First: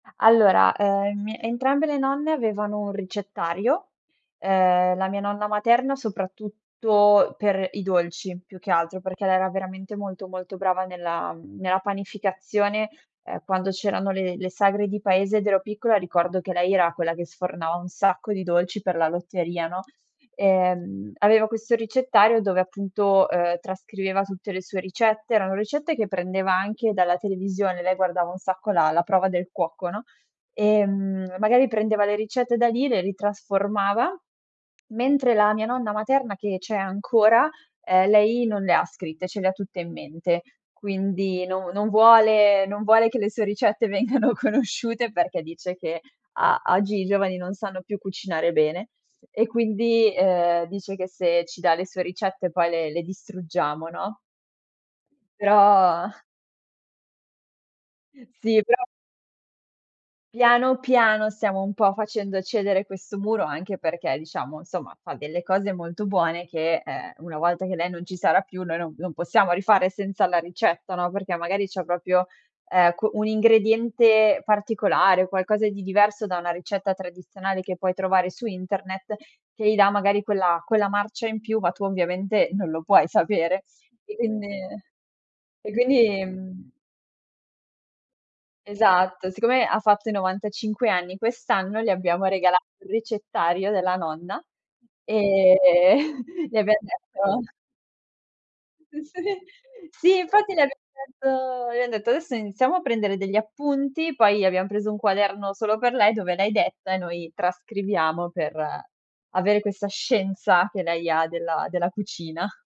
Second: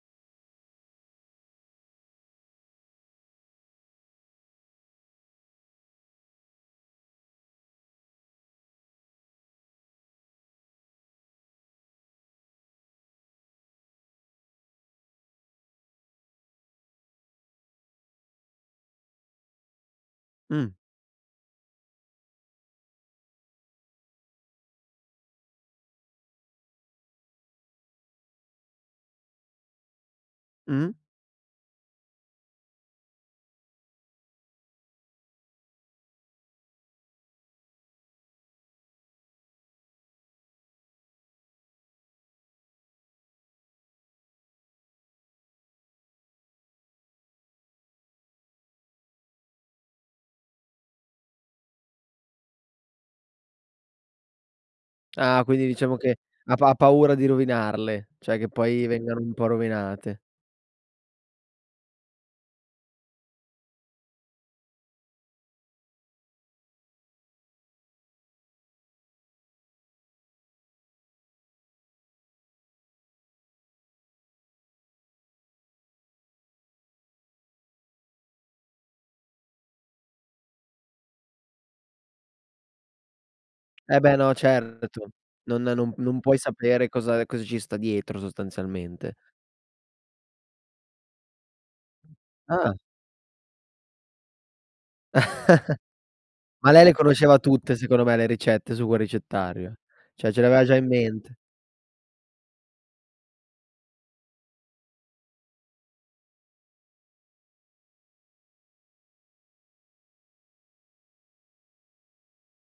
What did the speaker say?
Allora, ehm, mi entrambe le nonne avevano un ricettario. Ehm, la mia nonna materna, soprattutto per i dolci, più che altro, perché lei era veramente molto, molto brava nella mhmm, nella panificazione. Ehm, quando c'erano le le sagre di paese ed ero piccola, ricordo che lei era quella che sfornava un sacco di dolci per la lotteria, no. Mh. Ehm, aveva questo ricettario dove, appunto, ehm, trascriveva tutte le sue ricette. Erano ricette che prendeva anche dalla televisione: lei guardava un sacco la la prova del cuoco, no, Mh. ehm, magari prendeva le ricette da lì, le ritrasformava. Mentre la mia nonna materna, che c'è ancora, ehm, lei non le ha scritte, ce le ha tutte in mente. Quindi no non vuole non vuole che le sue ricette vengano conosciute perché dice che: "Ah, oggi i giovani non sanno più cucinare bene." E quindi, ehm, dice che se ci dà le sue ricette poi le le distruggiamo, no? Ah, quindi diciamo Però che ha pa ha paura di rovinarle. Cioè che Sì, però poi vengano un po' rovinate. Piano piano stiamo un po' facendo cedere questo muro, anche perché, diciamo, somma, fa delle cose molto buone che, ehm, una volta che lei non ci sarà più noi non non possiamo rifare senza la ricetta, no, perché magari c'è proprio ecco, un ingrediente particolare, qualcosa di diverso da una ricetta tradizionale che puoi trovare su internet, che gli dà magari quella quella marcia in più, ma tu, ovviamente, non lo puoi sapere. Eh beh E no, quindi certo. Non e non non quindi, puoi mhmm sapere cosa cosa ci sta dietro sostanzialmente. Esatto. Siccome ha fatto i 95 anni, quest'anno le abbiamo regalato Ah. il ricettario della nonna. Ehm, le Ma abbiam lei le conosceva detto tutte, secondo me, le ricette su quel ricettario. Sì, Cioè ce le infatti le aveva abbia già in mente. detto le han detto: "Adesso iniziamo a prendere degli appunti"; poi abbiam preso un quaderno solo per lei dove lei detta e noi trascriviamo per avere questa scienza che lei ha della della cucina.